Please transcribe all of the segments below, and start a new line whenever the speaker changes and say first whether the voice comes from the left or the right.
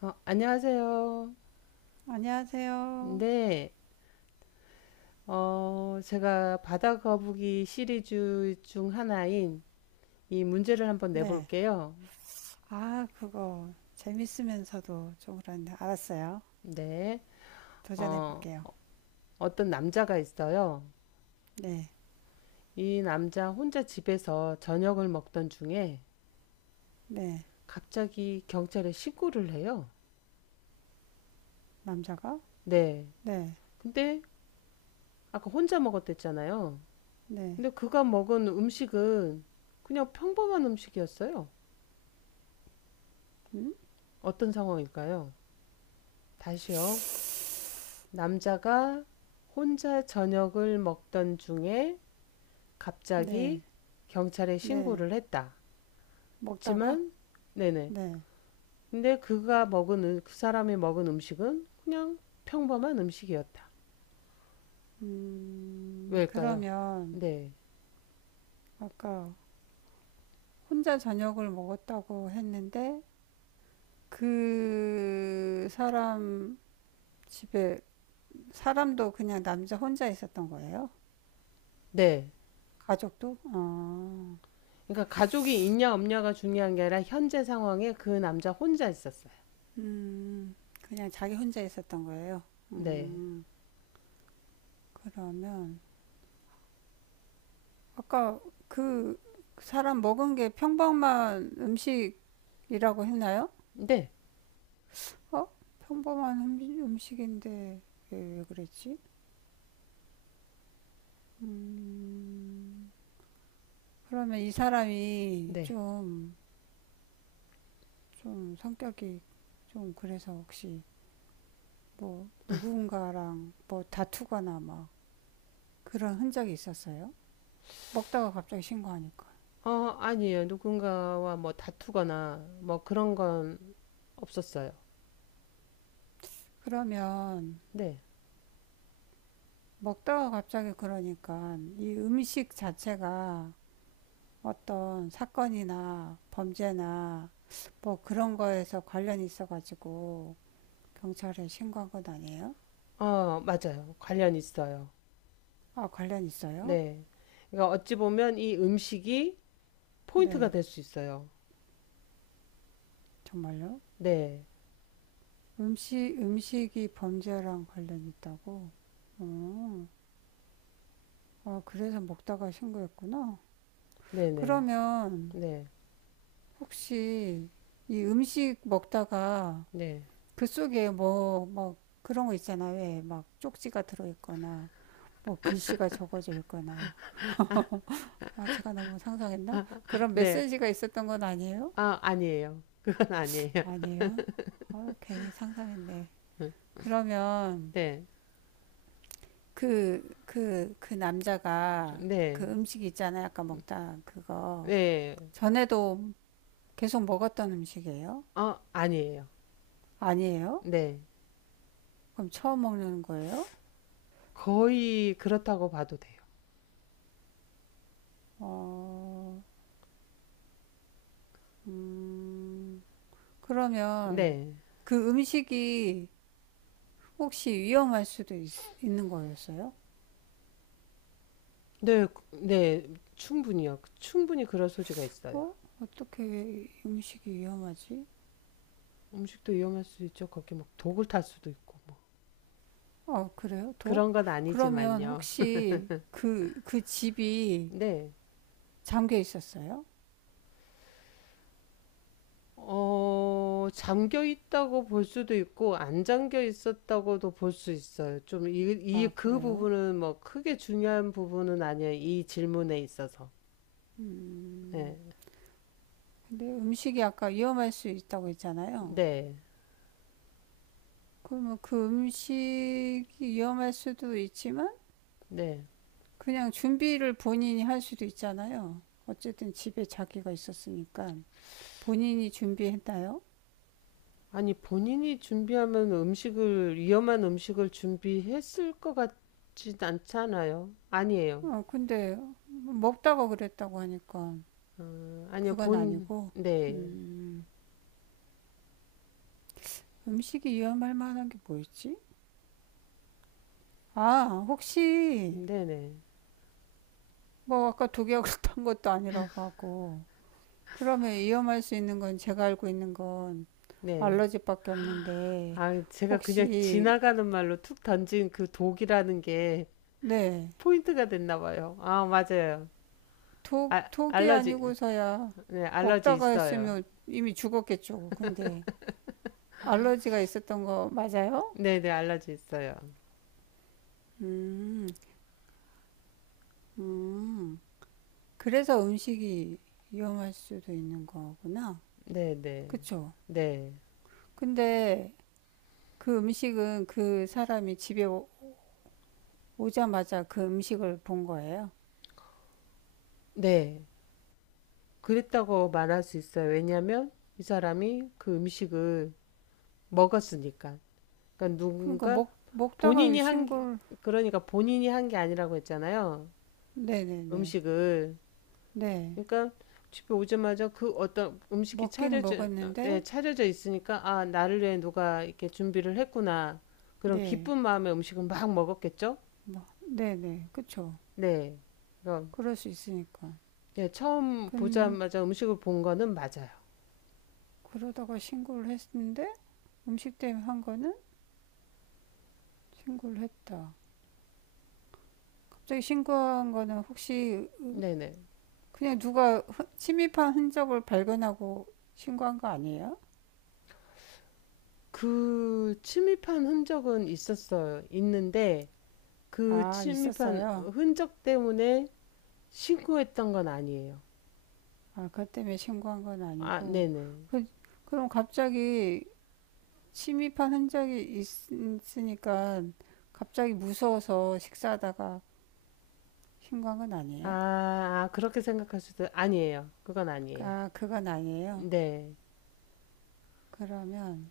left: 안녕하세요.
right: 안녕하세요.
left: 네, 제가 바다 거북이 시리즈 중 하나인 이 문제를 한번
right: 네.
left: 내볼게요.
right: 아, 그거 재밌으면서도 좀 그런데 알았어요.
left: 네,
right: 도전해
left: 어,
right: 볼게요.
left: 어떤 남자가 있어요.
right: 네.
left: 이 남자 혼자 집에서 저녁을 먹던 중에
right: 네.
left: 갑자기 경찰에 신고를 해요.
right: 남자가?
left: 네,
right: 네.
left: 근데 아까 혼자 먹었댔잖아요.
right: 네.
left: 근데 그가 먹은 음식은 그냥 평범한 음식이었어요.
right: 음?
left: 어떤 상황일까요? 다시요. 남자가 혼자 저녁을 먹던 중에 갑자기
right: 네.
left: 경찰에
right: 네.
left: 신고를 했다.
right: 먹다가?
left: 하지만 네네.
right: 네.
left: 근데 그가 먹은 그 사람이 먹은 음식은 그냥 평범한 음식이었다. 왜일까요?
right: 그러면
left: 네.
right: 아까 혼자 저녁을 먹었다고 했는데 그 사람 집에 사람도 그냥 남자 혼자 있었던 거예요?
left: 네.
right: 가족도? 아.
left: 그러니까 가족이 있냐 없냐가 중요한 게 아니라 현재 상황에 그 남자 혼자 있었어요.
right: 음, 그냥 자기 혼자 있었던 거예요.
left: 네.
right: 음, 그러면 아까 그 사람 먹은 게 평범한 음식이라고 했나요?
left: 네.
right: 어? 평범한 음식인데 왜 그랬지? 그러면 이 사람이
left: 네.
right: 좀, 좀 성격이 좀 그래서 혹시 뭐 누군가랑 뭐 다투거나 막 그런 흔적이 있었어요? 먹다가 갑자기 신고하니까.
left: 어, 아니에요. 누군가와 뭐 다투거나 뭐 그런 건 없었어요.
right: 그러면
left: 네.
right: 먹다가 갑자기 그러니까 이 음식 자체가 어떤 사건이나 범죄나 뭐 그런 거에서 관련이 있어가지고 경찰에 신고한 건 아니에요?
left: 어 맞아요. 관련 있어요.
right: 아, 관련 있어요?
left: 네. 그러니까 어찌 보면 이 음식이 포인트가
right: 네,
left: 될 수 있어요.
right: 정말요?
left: 네.
right: 음식, 음식이 범죄랑 관련이 있다고? 아, 그래서 먹다가 신고했구나.
left: 네네.
right: 그러면
left: 네.
right: 혹시 이 음식 먹다가
left: 네.
right: 그 속에 뭐, 막 그런 거 있잖아. 왜 막 쪽지가 들어있거나 뭐 글씨가 적어져 있거나 아 제가 너무 상상했나? 그런
left: 네.
right: 메시지가 있었던 건 아니에요?
left: 아, 아니에요. 그건 아니에요.
right: 아니에요. 아, 괜히 상상했네. 그러면
left: 네.
right: 그 남자가 그
left: 네.
right: 음식 있잖아요. 아까 먹다 그거.
left: 네.
right: 전에도 계속 먹었던 음식이에요?
left: 아, 아니에요.
right: 아니에요?
left: 네.
right: 그럼 처음 먹는 거예요?
left: 거의 그렇다고 봐도 돼요.
right: 어, 음, 그러면
left: 네.
right: 그 음식이 혹시 위험할 수도 있는 거였어요?
left: 네. 네. 충분히요. 충분히 그럴 소지가 있어요.
right: 어? 어떻게 음식이 위험하지?
left: 음식도 위험할 수 있죠. 거기 막 독을 탈 수도 있고 뭐.
right: 아, 그래요?
left: 그런
right: 독?
left: 건
right: 그러면
left: 아니지만요.
right: 혹시 그 집이
left: 네.
right: 잠겨 있었어요?
left: 어, 잠겨 있다고 볼 수도 있고, 안 잠겨 있었다고도 볼 수 있어요. 좀
right: 아,
left: 그
right: 그래요?
left: 부분은 뭐 크게 중요한 부분은 아니에요. 이 질문에 있어서. 네.
right: 근데 음식이 아까 위험할 수 있다고 했잖아요.
left: 네.
right: 그러면 그 음식이 위험할 수도 있지만
left: 네.
right: 그냥 준비를 본인이 할 수도 있잖아요. 어쨌든 집에 자기가 있었으니까 본인이 준비했나요?
left: 아니, 본인이 준비하면 음식을, 위험한 음식을 준비했을 것 같진 않잖아요. 아니에요.
right: 어, 근데 먹다가 그랬다고 하니까 그건 아니고,
left: 네.
right: 음. 음식이 위험할 만한 게 뭐 있지? 아, 혹시
left: 네네. 네.
right: 뭐 아까 독약을 탄 것도 아니라고 하고 그러면 위험할 수 있는 건 제가 알고 있는 건
left: 네.
right: 알러지밖에 없는데
left: 아, 제가 그냥
right: 혹시
left: 지나가는 말로 툭 던진 그 독이라는 게
right: 네,
left: 포인트가 됐나 봐요. 아, 맞아요.
right: 독,
left: 아,
right: 독이
left: 알러지,
right: 아니고서야
left: 네, 알러지
right: 먹다가
left: 있어요.
right: 했으면 이미 죽었겠죠. 근데 알러지가 있었던 거 맞아요?
left: 네네, 알러지 있어요.
right: 음, 음. 그래서 음식이 위험할 수도 있는 거구나.
left: 네네, 네,
right: 그쵸?
left: 네.
right: 근데 그 음식은 그 사람이 집에 오자마자 그 음식을 본 거예요.
left: 네. 그랬다고 말할 수 있어요. 왜냐면 이 사람이 그 음식을 먹었으니까. 그러니까
right: 그러니까
left: 누군가
right: 먹다가
left: 본인이 한, 게-
right: 신고를,
left: 그러니까 본인이 한 게 아니라고 했잖아요.
right: 네네네.
left: 음식을.
right: 네.
left: 그러니까 집에 오자마자 그 어떤 음식이
right: 먹기는
left: 차려져, 네
right: 먹었는데,
left: 차려져 있으니까 아, 나를 위해 누가 이렇게 준비를 했구나. 그런
right: 네.
left: 기쁜 마음에 음식을 막 먹었겠죠?
right: 뭐, 네네. 그쵸.
left: 네. 그럼
right: 그럴 수 있으니까.
left: 예, 처음
right: 근,
left: 보자마자 음식을 본 거는 맞아요.
right: 그러다가 신고를 했는데, 음식 때문에 한 거는 신고를 했다. 갑자기 신고한 거는 혹시
left: 네네.
right: 그냥 누가 침입한 흔적을 발견하고 신고한 거 아니에요?
left: 그 침입한 흔적은 있었어요. 있는데 그
right: 아,
left: 침입한
right: 있었어요.
left: 흔적 때문에 신고했던 건 아니에요.
right: 아, 그것 때문에 신고한 건
left: 아,
right: 아니고.
left: 네네.
right: 그, 그럼 갑자기 침입한 흔적이 있으니까 갑자기 무서워서 식사하다가 신고한 건
left: 아,
right: 아니에요?
left: 아, 그렇게 생각할 수도 아니에요. 그건 아니에요.
right: 아, 그건 아니에요.
left: 네.
right: 그러면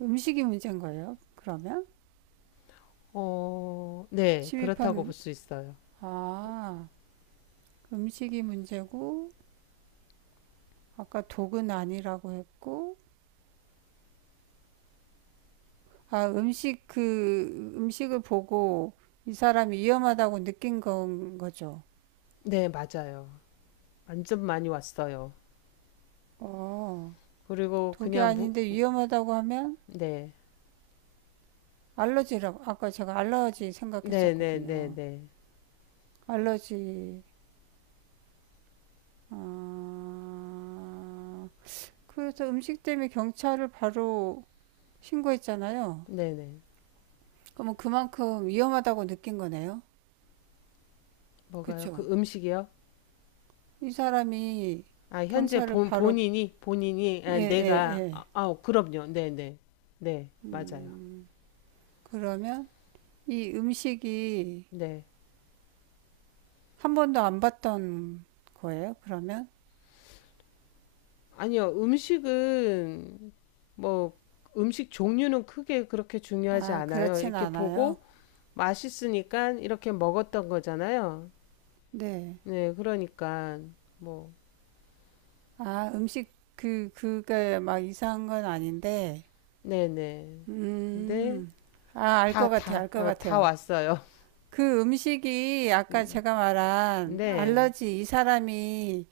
right: 음식이 문제인 거예요? 그러면?
left: 어, 네, 그렇다고 볼
right: 침입한,
left: 수 있어요.
right: 아, 음식이 문제고, 아까 독은 아니라고 했고, 아, 음식, 그, 음식을 보고 이 사람이 위험하다고 느낀 건 거죠.
left: 네, 맞아요. 완전 많이 왔어요.
right: 어,
left: 그리고
right: 독이
left: 그냥 무,
right: 아닌데 위험하다고 하면
left: 네,
right: 알러지라고 아까 제가 알러지
left: 네, 네, 네,
right: 생각했었거든요.
left: 네,
right: 알러지 아, 그래서 음식 때문에 경찰을 바로 신고했잖아요.
left: 네, 네.
right: 그러면 그만큼 위험하다고 느낀 거네요.
left: 뭐가요? 그
right: 그쵸?
left: 음식이요?
right: 이 사람이
left: 아, 현재
right: 경찰을 바로
left: 본인이, 본인이,
right: 예,
left: 아,
right: 예,
left: 내가, 아,
right: 예.
left: 아, 그럼요. 네, 네, 네, 맞아요.
right: 음, 그러면 이 음식이
left: 네.
right: 한 번도 안 봤던 거예요, 그러면?
left: 아니요, 음식은, 뭐, 음식 종류는 크게 그렇게 중요하지
right: 아,
left: 않아요.
right: 그렇진
left: 이렇게
right: 않아요.
left: 보고 맛있으니까 이렇게 먹었던 거잖아요.
right: 네.
left: 네, 그러니까, 뭐.
right: 아, 음식 그 그게 막 이상한 건 아닌데.
left: 네네. 네.
right: 음. 아, 알 것 같아요. 알 것
left: 다
right: 같아요.
left: 왔어요.
right: 그 음식이 아까
left: 음,
right: 제가 말한
left: 네.
right: 알러지 이 사람이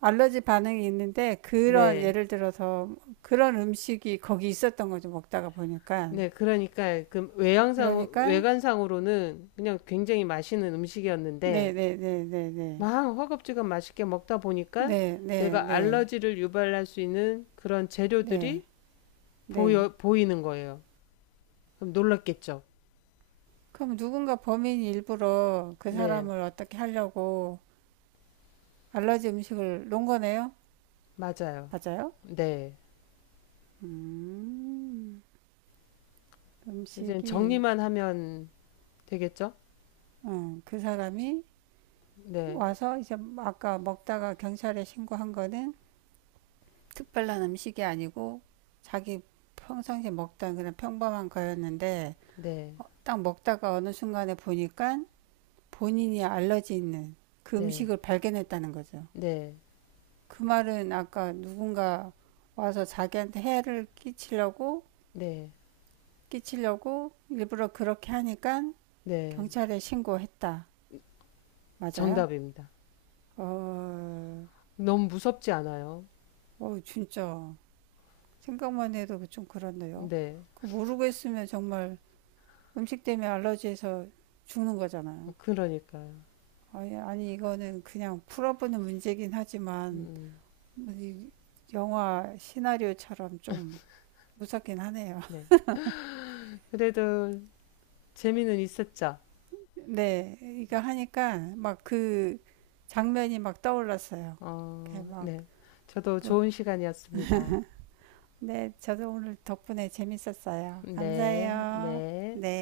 right: 알러지 반응이 있는데 그런
left: 네.
right: 예를 들어서 그런 음식이 거기 있었던 거죠. 먹다가 보니까.
left: 네. 그러니까 그 외양상,
right: 그러니까
left: 외관상으로는 그냥 굉장히 맛있는
right: 네,
left: 음식이었는데
right: 네, 네, 네, 네.
left: 막 허겁지겁 맛있게 먹다 보니까
right: 네, 네,
left: 내가
right: 네.
left: 알러지를 유발할 수 있는 그런
right: 네.
left: 재료들이
right: 네.
left: 보이는 거예요. 그럼 놀랐겠죠?
right: 그럼 누군가 범인이 일부러 그
left: 네.
right: 사람을 어떻게 하려고 알러지 음식을 놓은 거네요.
left: 맞아요.
right: 맞아요?
left: 네. 이제
right: 음식이
left: 정리만 하면 되겠죠?
right: 그 사람이
left: 네.
right: 와서 이제 아까 먹다가 경찰에 신고한 거는 특별한 음식이 아니고 자기 평상시에 먹던 그냥 평범한 거였는데
left: 네.
right: 딱 먹다가 어느 순간에 보니까 본인이 알러지 있는 그
left: 네.
right: 음식을 발견했다는 거죠.
left: 네.
right: 그 말은 아까 누군가 와서 자기한테 해를 끼치려고
left: 네.
right: 끼치려고 일부러 그렇게 하니까
left: 네.
right: 경찰에 신고했다. 맞아요?
left: 정답입니다.
right: 어,
left: 너무 무섭지 않아요.
right: 어, 진짜. 생각만 해도 좀 그렇네요.
left: 네,
right: 그 모르고 했으면 정말 음식 때문에 알러지에서 죽는 거잖아요.
left: 그러니까요.
right: 아니, 아니, 이거는 그냥 풀어보는 문제긴 하지만,
left: 음,
right: 뭐이 영화 시나리오처럼 좀 무섭긴 하네요.
left: 네. 그래도 재미는 있었죠.
right: 네, 이거 하니까 막 그 장면이 막 떠올랐어요. 이렇게
left: 어,
right: 막,
left: 네. 저도
right: 뭐,
left: 좋은 시간이었습니다.
right: 네, 저도 오늘 덕분에 재밌었어요.
left: 네,
right: 감사해요.
left: 네.
right: 네.